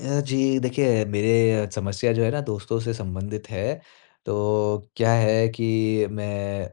जी, देखिए मेरे समस्या जो है ना दोस्तों से संबंधित है। तो क्या है कि मैं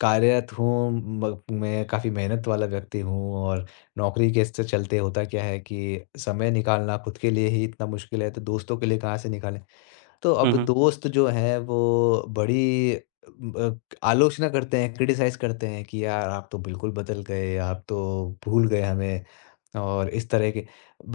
कार्यरत हूँ, म मैं काफ़ी मेहनत वाला व्यक्ति हूँ और नौकरी के स चलते होता क्या है कि समय निकालना खुद के लिए ही इतना मुश्किल है, तो दोस्तों के लिए कहाँ से निकालें? तो हुँ, अब हुँ। दोस्त जो हैं वो बड़ी ब आलोचना करते हैं, क्रिटिसाइज़ करते हैं कि यार आप तो बिल्कुल बदल गए, आप तो भूल गए हमें और इस तरह की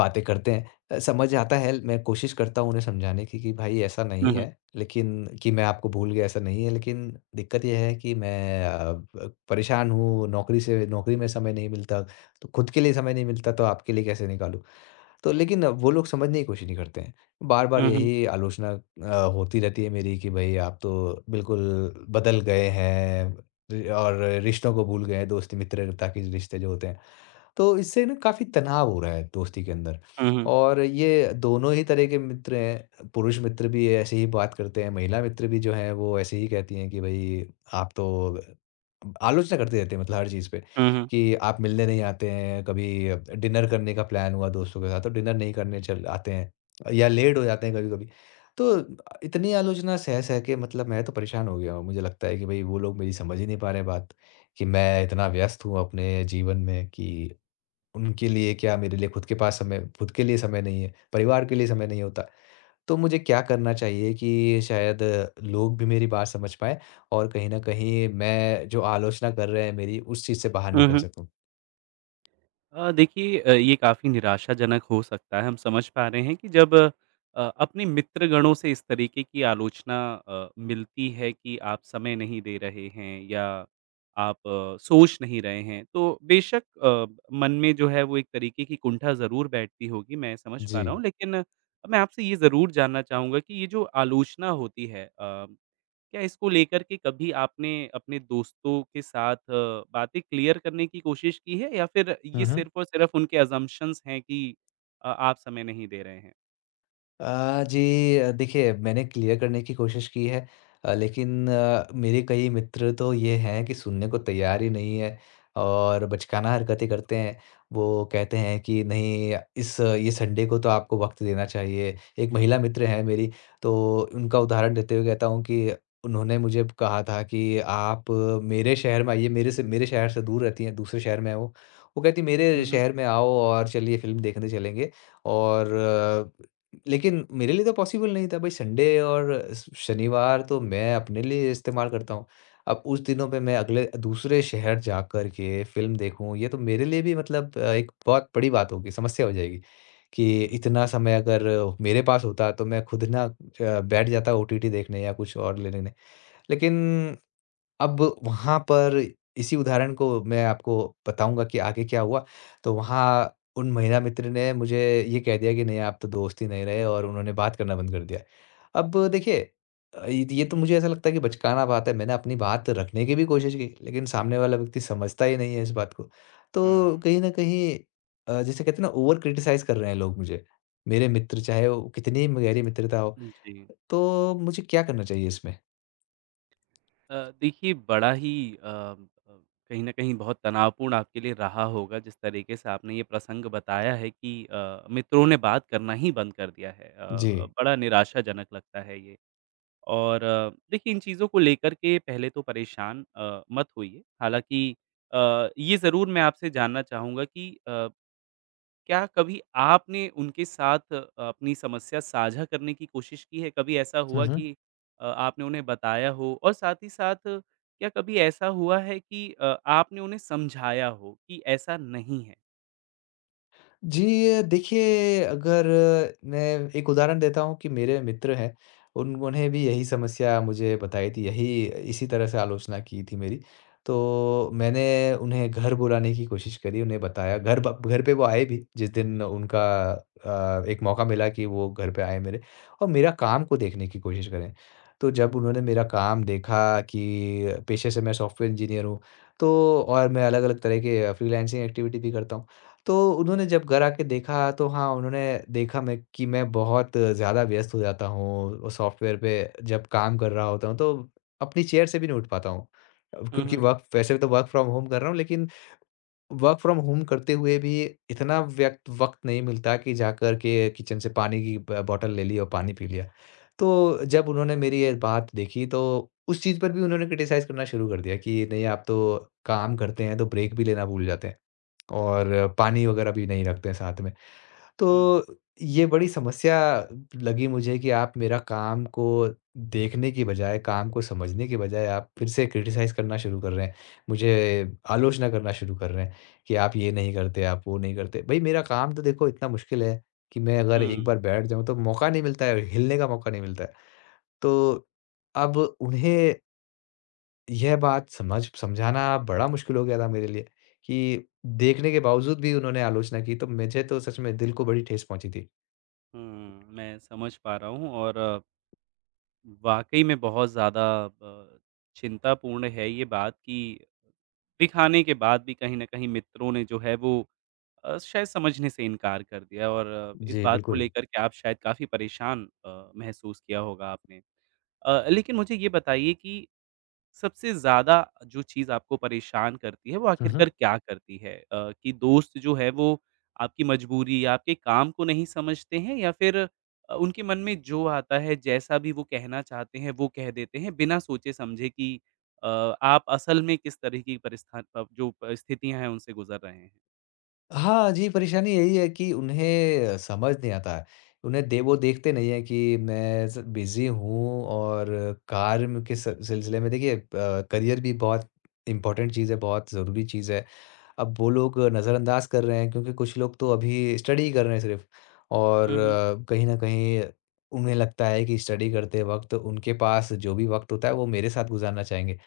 बातें करते हैं। समझ आता है, मैं कोशिश करता हूँ उन्हें समझाने की कि भाई ऐसा हुँ, नहीं हुँ। है, लेकिन कि मैं आपको भूल गया ऐसा नहीं है, लेकिन दिक्कत ये है कि मैं अ, ब परेशान हूँ, नौकरी से नौकरी में समय नहीं मिलता, तो खुद के लिए समय नहीं मिलता तो आपके लिए कैसे निकालूँ? तो लेकिन वो लोग समझने की कोशिश नहीं करते हैं। बार-बार हुँ, हुँ। यही आलोचना होती रहती है मेरी कि भई आप तो बिल्कुल बदल गए हैं रि और रिश्तों को भूल गए हैं, दोस्ती मित्रता के रिश्ते जो होते हैं। तो इससे ना काफ़ी तनाव हो रहा है दोस्ती के अंदर हुँ, हुँ। और ये दोनों ही तरह के मित्र हैं। पुरुष मित्र भी ऐसे ही बात करते हैं, महिला मित्र भी जो हैं वो ऐसे ही कहती हैं कि भाई आप तो आलोचना करते रहते हैं मतलब हर चीज़ पे हुँ, हुँ। कि आप मिलने नहीं आते हैं, कभी डिनर करने का प्लान हुआ दोस्तों के साथ तो डिनर नहीं करने चल आते हैं या लेट हो जाते हैं कभी कभी। तो इतनी आलोचना सह सह के मतलब मैं तो परेशान हो गया हूँ। मुझे लगता है कि भाई वो लोग मेरी समझ ही नहीं पा रहे बात कि मैं इतना व्यस्त हूँ अपने जीवन में कि उनके लिए क्या, मेरे लिए खुद के पास समय, खुद के लिए समय नहीं है, परिवार के लिए समय नहीं होता। तो मुझे क्या करना चाहिए कि शायद लोग भी मेरी बात समझ पाएँ और कहीं न कहीं मैं जो आलोचना कर रहे हैं मेरी, उस चीज़ से बाहर हुँ, निकल हुँ। सकूँ? देखिए ये काफ़ी निराशाजनक हो सकता है। हम समझ पा रहे हैं कि जब अपने मित्रगणों से इस तरीके की आलोचना मिलती है कि आप समय नहीं दे रहे हैं या आप सोच नहीं रहे हैं, तो बेशक मन में जो है वो एक तरीके की कुंठा ज़रूर बैठती होगी, मैं समझ पा जी। रहा हूँ। लेकिन मैं आपसे ये ज़रूर जानना चाहूँगा कि ये जो आलोचना होती है क्या इसको लेकर के कभी आपने अपने दोस्तों के साथ बातें क्लियर करने की कोशिश की है या फिर ये हुँ, हुँ। सिर्फ़ और सिर्फ़ उनके असम्पशन्स हैं कि आप समय नहीं दे रहे हैं? जी, देखिए मैंने क्लियर करने की कोशिश की है, लेकिन मेरे कई मित्र तो ये हैं कि सुनने को तैयार ही नहीं है और बचकाना हरकतें करते हैं। वो कहते हैं कि नहीं इस ये संडे को तो आपको वक़्त देना चाहिए। एक महिला मित्र हैं मेरी तो उनका उदाहरण देते हुए कहता हूँ कि उन्होंने मुझे कहा था कि आप मेरे शहर में आइए, मेरे से मेरे शहर से दूर रहती हैं, दूसरे शहर में हैं वो। वो कहती हुँ, मेरे हुँ। शहर में आओ और चलिए फ़िल्म देखने चलेंगे और लेकिन मेरे लिए तो पॉसिबल नहीं था भाई। संडे और शनिवार तो मैं अपने लिए इस्तेमाल करता हूँ, अब उस दिनों पे मैं अगले दूसरे शहर जा कर के फिल्म देखूं ये तो मेरे लिए भी मतलब एक बहुत बड़ी बात होगी, समस्या हो जाएगी कि जी। इतना समय अगर मेरे पास होता तो मैं खुद ना बैठ जाता ओटीटी देखने या कुछ और लेने। लेकिन अब वहाँ पर इसी उदाहरण को मैं आपको बताऊँगा कि आगे क्या हुआ। तो वहाँ उन महिला मित्र ने मुझे ये कह दिया कि नहीं आप तो दोस्त ही नहीं रहे, और जी। उन्होंने बात करना बंद कर दिया। अब देखिए ये तो मुझे ऐसा लगता है कि बचकाना बात है। मैंने अपनी बात रखने की भी कोशिश की, लेकिन सामने वाला व्यक्ति समझता ही नहीं है इस बात को। तो हुँ। कहीं न कहीं जिसे कहते हैं ना ओवर क्रिटिसाइज़ कर रहे हैं लोग मुझे। मेरे मित्र चाहे वो कितनी ही गहरी मित्रता हो। जी। तो मुझे क्या करना चाहिए इसमें? अ, देखिए बड़ा ही अ अ, कहीं न कहीं बहुत तनावपूर्ण आपके लिए रहा होगा जिस तरीके से आपने ये प्रसंग बताया है कि मित्रों ने बात करना ही बंद कर दिया है। जी। बड़ा निराशाजनक लगता है ये। और देखिए इन चीज़ों को लेकर के पहले तो परेशान मत होइए। हालाँकि ये ज़रूर मैं आपसे जानना चाहूँगा कि क्या कभी आपने उनके साथ अपनी समस्या साझा करने की कोशिश की है? कभी ऐसा हुँ, हुआ हुँ। कि आपने उन्हें बताया हो? और साथ ही साथ क्या कभी ऐसा हुआ है कि आपने उन्हें समझाया हो कि ऐसा नहीं है? जी, देखिए अगर मैं एक उदाहरण देता हूँ कि मेरे मित्र हैं, उन उन्हें भी यही समस्या मुझे बताई थी, यही इसी तरह से आलोचना की थी मेरी। तो मैंने उन्हें घर बुलाने की कोशिश करी, उन्हें बताया घर ब घर पे वो आए भी जिस दिन उनका एक मौका मिला कि वो घर पे आए मेरे और मेरा काम को देखने की कोशिश करें। तो जब उन्होंने मेरा काम देखा कि पेशे से मैं सॉफ्टवेयर इंजीनियर हूँ, तो और मैं अलग-अलग तरह के फ्रीलांसिंग एक्टिविटी भी करता हूँ। तो उन्होंने जब घर आके देखा तो हाँ, उन्होंने देखा मैं कि मैं बहुत ज़्यादा व्यस्त हो जाता हूँ सॉफ्टवेयर पे जब काम कर रहा होता हूँ, तो अपनी चेयर से भी नहीं उठ पाता हूँ। अब हुँ, क्योंकि हुँ। वर्क वैसे तो वर्क फ्रॉम होम कर रहा हूँ, लेकिन वर्क फ्रॉम होम करते हुए भी इतना व्यक्त वक़्त नहीं मिलता कि जाकर के किचन से पानी की ब बॉटल ले ली और पानी पी लिया। तो जब उन्होंने मेरी ये बात देखी तो उस चीज़ पर भी उन्होंने क्रिटिसाइज़ करना शुरू कर दिया कि नहीं आप तो काम करते हैं, तो ब्रेक भी लेना भूल जाते हैं। और पानी वगैरह भी नहीं रखते हैं साथ में। हुँ, तो ये बड़ी समस्या लगी मुझे कि आप मेरा काम को देखने की बजाय, काम को समझने की बजाय आप फिर से क्रिटिसाइज़ करना शुरू कर रहे हैं। मुझे आलोचना करना शुरू कर रहे हैं कि आप ये नहीं करते, आप वो नहीं करते। भई मेरा काम तो देखो इतना मुश्किल है कि मैं अगर एक हुँ, बार बैठ जाऊँ तो मौका नहीं मिलता है, हिलने का मौका नहीं मिलता है। तो अब उन्हें यह बात समझाना बड़ा मुश्किल हो गया था मेरे लिए कि देखने के बावजूद भी उन्होंने आलोचना की, तो मुझे तो सच में दिल को बड़ी ठेस पहुँची थी। हुँ। मैं समझ पा रहा हूँ और वाक़ई में बहुत ज़्यादा ब चिंतापूर्ण है ये बात कि दिखाने के बाद भी कहीं न कहीं मित्रों ने जो है वो शायद समझने से इनकार कर दिया और इस जी, बात को बिल्कुल। लेकर के आप शायद काफ़ी परेशान महसूस किया होगा आपने। लेकिन मुझे ये बताइए कि सबसे ज़्यादा जो चीज़ आपको परेशान करती है, वो हुँ, आखिरकार हुँ। क्या करती है? कि दोस्त जो है वो आपकी मजबूरी या आपके काम को नहीं समझते हैं या फिर उनके मन में जो आता है, जैसा भी वो कहना चाहते हैं, वो कह देते हैं बिना सोचे-समझे कि आप असल में किस तरह की जो परिस्थितियाँ हैं, उनसे गुज़र रहे हैं? हाँ जी, परेशानी यही है कि उन्हें समझ नहीं आता है। उन्हें दे वो देखते नहीं हैं कि मैं स बिज़ी हूँ और कार्य के स सिलसिले में देखिए करियर भी बहुत इम्पोर्टेंट चीज़ है, बहुत ज़रूरी चीज़ है। अब वो लोग नज़रअंदाज कर रहे हैं क्योंकि कुछ लोग तो अभी स्टडी कर रहे हैं सिर्फ़, और हुँ, हुँ। कहीं न कहीं उन्हें लगता है कि स्टडी करते वक़्त उनके पास जो भी वक़्त होता है वो मेरे साथ गुज़ारना चाहेंगे।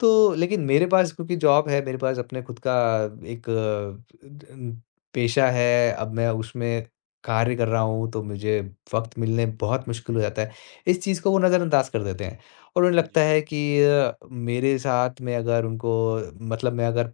तो लेकिन मेरे पास क्योंकि जॉब है, मेरे पास अपने खुद का एक अम, पेशा है, अब मैं उसमें कार्य कर रहा हूँ, तो मुझे वक़्त मिलने बहुत मुश्किल हो जाता है। इस चीज़ को वो नज़रअंदाज कर देते हैं और उन्हें लगता जी, है कि मेरे साथ में अगर उनको मतलब मैं अगर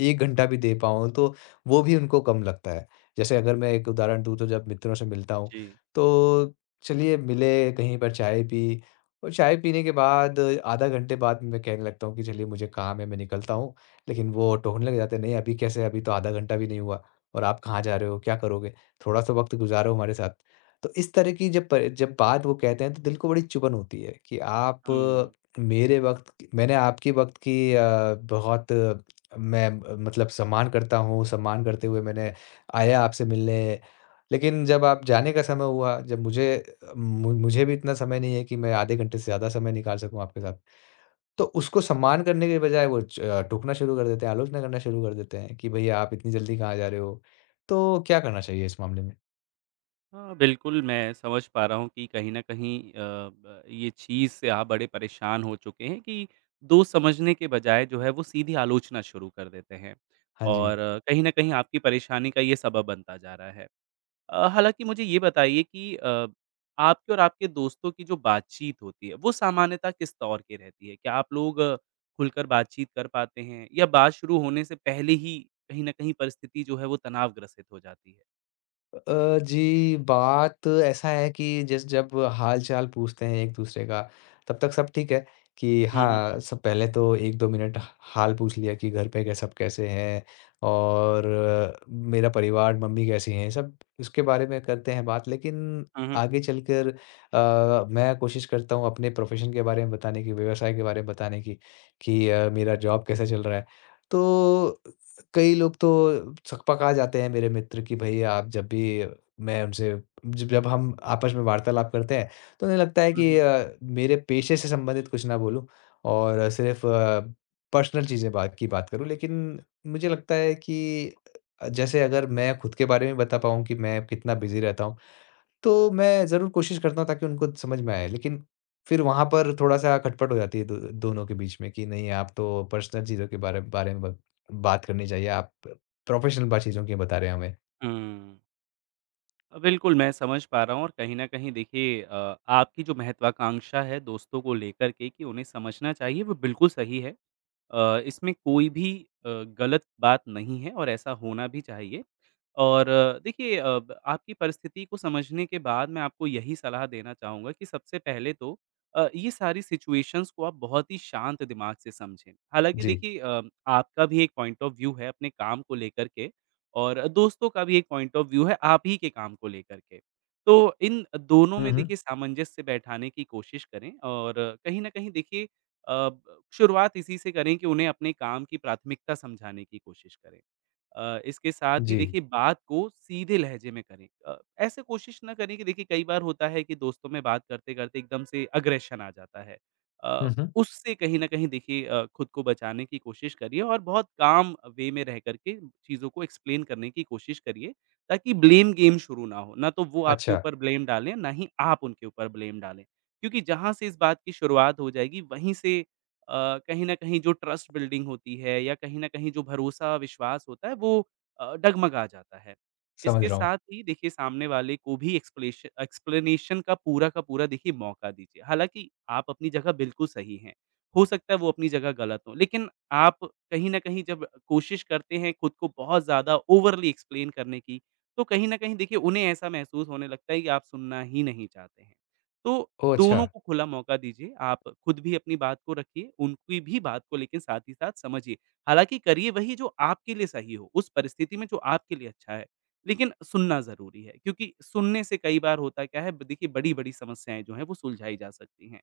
1 घंटा भी दे पाऊँ, तो वो भी उनको कम लगता है। जैसे अगर मैं एक उदाहरण दूँ, तो जब मित्रों से मिलता हूँ, जी। तो चलिए मिले, कहीं पर चाय पी और चाय पीने के बाद आधा घंटे बाद मैं कहने लगता हूँ कि चलिए मुझे काम है मैं निकलता हूँ। लेकिन वो टोकने लग जाते हैं, नहीं अभी कैसे, अभी तो आधा घंटा भी नहीं हुआ और आप कहाँ जा रहे हो? क्या करोगे? थोड़ा सा वक़्त गुज़ारो हमारे साथ। तो इस तरह की जब बात वो कहते हैं तो दिल को बड़ी चुभन होती है कि आप हुँ। अ, मेरे वक़्त क मैंने आपके वक़्त की अ, बहुत अ, मैं अ, मतलब सम्मान करता हूँ, सम्मान करते हुए मैंने आया आपसे मिलने, लेकिन जब आप जाने का समय हुआ, जब मुझे अ, मु मुझे भी इतना समय नहीं है कि मैं आधे घंटे से ज़्यादा समय निकाल सकूँ आपके साथ। तो उसको सम्मान करने के बजाय वो टोकना शुरू कर देते हैं, आलोचना करना शुरू कर देते हैं कि भैया आप इतनी जल्दी कहाँ जा रहे हो? तो क्या करना चाहिए इस मामले में? हाँ, बिल्कुल, मैं समझ पा रहा हूँ कि कहीं न कहीं अ, ब ये चीज़ से आप बड़े परेशान हो चुके हैं कि दोस्त समझने के बजाय जो है, वो सीधी आलोचना शुरू कर देते हैं हाँ जी। और कहीं न कहीं आपकी परेशानी का ये सबब बनता जा रहा है। हालाँकि मुझे ये बताइए कि आपके और आपके दोस्तों की जो बातचीत होती है, वो सामान्यतः किस दौर की रहती है? क्या आप लोग खुलकर बातचीत कर पाते हैं या बात शुरू होने से पहले ही कहीं न कहीं परिस्थिति जो है, वो तनावग्रसित हो जाती है? जी, बात ऐसा है कि जिस जब हाल-चाल पूछते हैं एक-दूसरे का, तब तक सब ठीक है कि हुँ, हुँ। हाँ, सब पहले तो 1-2 मिनट ह हाल पूछ लिया कि घर पे कै सब कैसे हैं और मेरा परिवार, मम्मी कैसी हैं, सब उसके बारे में करते हैं बात। लेकिन हुँ, हुँ। आगे चलकर मैं कोशिश करता हूँ अपने प्रोफ़ेशन के बारे में बताने की, व्यवसाय के बारे में बताने की कि मेरा जॉब कैसा चल रहा है। तो कई लोग तो छकपका जाते हैं मेरे मित्र कि भई आप जब भी मैं उनसे ज जब हम आपस में वार्तालाप करते हैं, तो उन्हें लगता है हुँ, कि हुँ। मेरे पेशे से संबंधित कुछ ना बोलूँ और सिर्फ़ पर्सनल चीज़ें बात की बात करूँ। लेकिन मुझे लगता है कि जैसे अगर मैं खुद के बारे में बता पाऊँ कि मैं कितना बिज़ी रहता हूँ। तो मैं ज़रूर कोशिश करता हूँ ताकि उनको समझ में आए, लेकिन फिर वहाँ पर थोड़ा-सा खटपट हो जाती है दो दोनों के बीच में कि नहीं आप तो पर्सनल चीज़ों के बारे बारे में ब बात करनी चाहिए, आप प्रोफ़ेशनल बा चीज़ों की बता रहे हैं हमें। हुँ। बिल्कुल, मैं समझ पा रहा हूँ और कहीं न कहीं देखिए आपकी जो महत्वाकांक्षा है दोस्तों को लेकर के कि उन्हें समझना चाहिए, वो बिल्कुल सही है। इसमें कोई भी अ, गलत बात नहीं है और ऐसा होना भी चाहिए। और देखिए अ, ब आपकी परिस्थिति को समझने के बाद मैं आपको यही सलाह देना चाहूँगा कि सबसे पहले तो ये सारी सिचुएशंस को आप बहुत ही शांत दिमाग से समझें। हालाँकि जी। देखिए आपका भी एक पॉइंट ऑफ व्यू है अपने काम को लेकर के और दोस्तों का भी एक पॉइंट ऑफ व्यू है आप ही के काम को लेकर के। तो इन दोनों हुँ, में हुँ। देखिए सामंजस्य बैठाने की कोशिश करें और कहीं न कहीं देखिए अ, ब शुरुआत इसी से करें कि उन्हें अपने काम की प्राथमिकता समझाने की कोशिश करें। इसके साथ ही जी। देखिए बात को सीधे लहजे में करें। ऐसे कोशिश ना करें कि देखिए कई बार होता है कि दोस्तों में बात करते-करते एकदम से अग्रेशन आ जाता है। अ, हुँ, हुँ। उससे कहीं न कहीं देखिए खुद को बचाने की कोशिश करिए और बहुत काम वे में रह कर के चीज़ों को एक्सप्लेन करने की कोशिश करिए, ताकि ब्लेम गेम शुरू ना हो। ना तो वो आपके अच्छा, ऊपर ब्लेम डालें, ना ही आप उनके ऊपर ब्लेम डालें। क्योंकि जहाँ से इस बात की शुरुआत हो जाएगी वहीं से कहीं न कहीं जो ट्रस्ट बिल्डिंग होती है या कहीं न कहीं जो भरोसा, विश्वास होता है वो डगमगा जाता है। समझ इसके रहा हूँ। साथ ही देखिए सामने वाले को भी एक्सप्लेश एक्सप्लेनेशन का पूरा देखिए मौका दीजिए। हालाँकि आप अपनी जगह बिल्कुल सही हैं, हो सकता है वो अपनी जगह गलत हों, लेकिन आप कहीं न कहीं जब कोशिश करते हैं खुद को बहुत ज़्यादा ओवरली एक्सप्लेन करने की, तो कहीं न कहीं देखिए उन्हें ऐसा महसूस होने लगता है कि आप सुनना ही नहीं चाहते हैं। तो ओह अच्छा! दोनों को खुला मौका दीजिए। आप खुद भी अपनी बात को रखिए, उनकी भी बात को लेकिन साथ ही साथ समझिए। हालाँकि करिए वही जो आपके लिए सही हो, उस परिस्थिति में जो आपके लिए अच्छा है। लेकिन सुनना ज़रूरी है क्योंकि सुनने से कई बार होता क्या है ब देखिए बड़ी-बड़ी समस्याएँ जो हैं वो सुलझाई जा सकती हैं।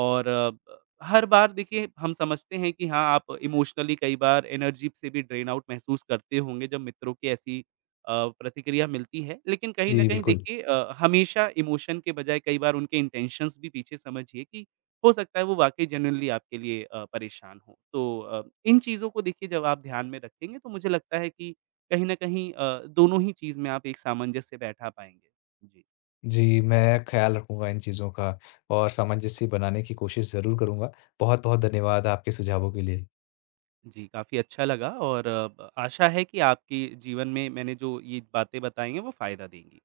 और हर बार देखिए हम समझते हैं कि हाँ, आप इमोशनली कई बार एनर्जी से भी ड्रेन आउट महसूस करते होंगे जब मित्रों की ऐसी अ, प्रतिक्रिया मिलती है। लेकिन कहीं न जी, कहीं बिल्कुल। देखिए हमेशा इमोशन के बजाय कई बार उनके इंटेंशंस भी पीछे समझिए कि हो सकता है वो वाक़ई जेन्युइनली आपके लिए परेशान हों। तो इन चीज़ों को देखिए जब आप ध्यान में रखेंगे तो मुझे लगता है कि कहीं न कहीं दोनों ही चीज़ में आप एक सामंजस्य बैठा पाएँगे। जी। जी, मैं ख़्याल रखूँगा इन चीज़ों का और सामंजस्य बनाने की कोशिश ज़रूर करूँगा। बहुत-बहुत धन्यवाद आपके सुझावों के लिए। जी, काफ़ी अच्छा लगा और आशा है कि आपके जीवन में मैंने जो ये बातें बताई हैं वो फ़ायदा देंगी।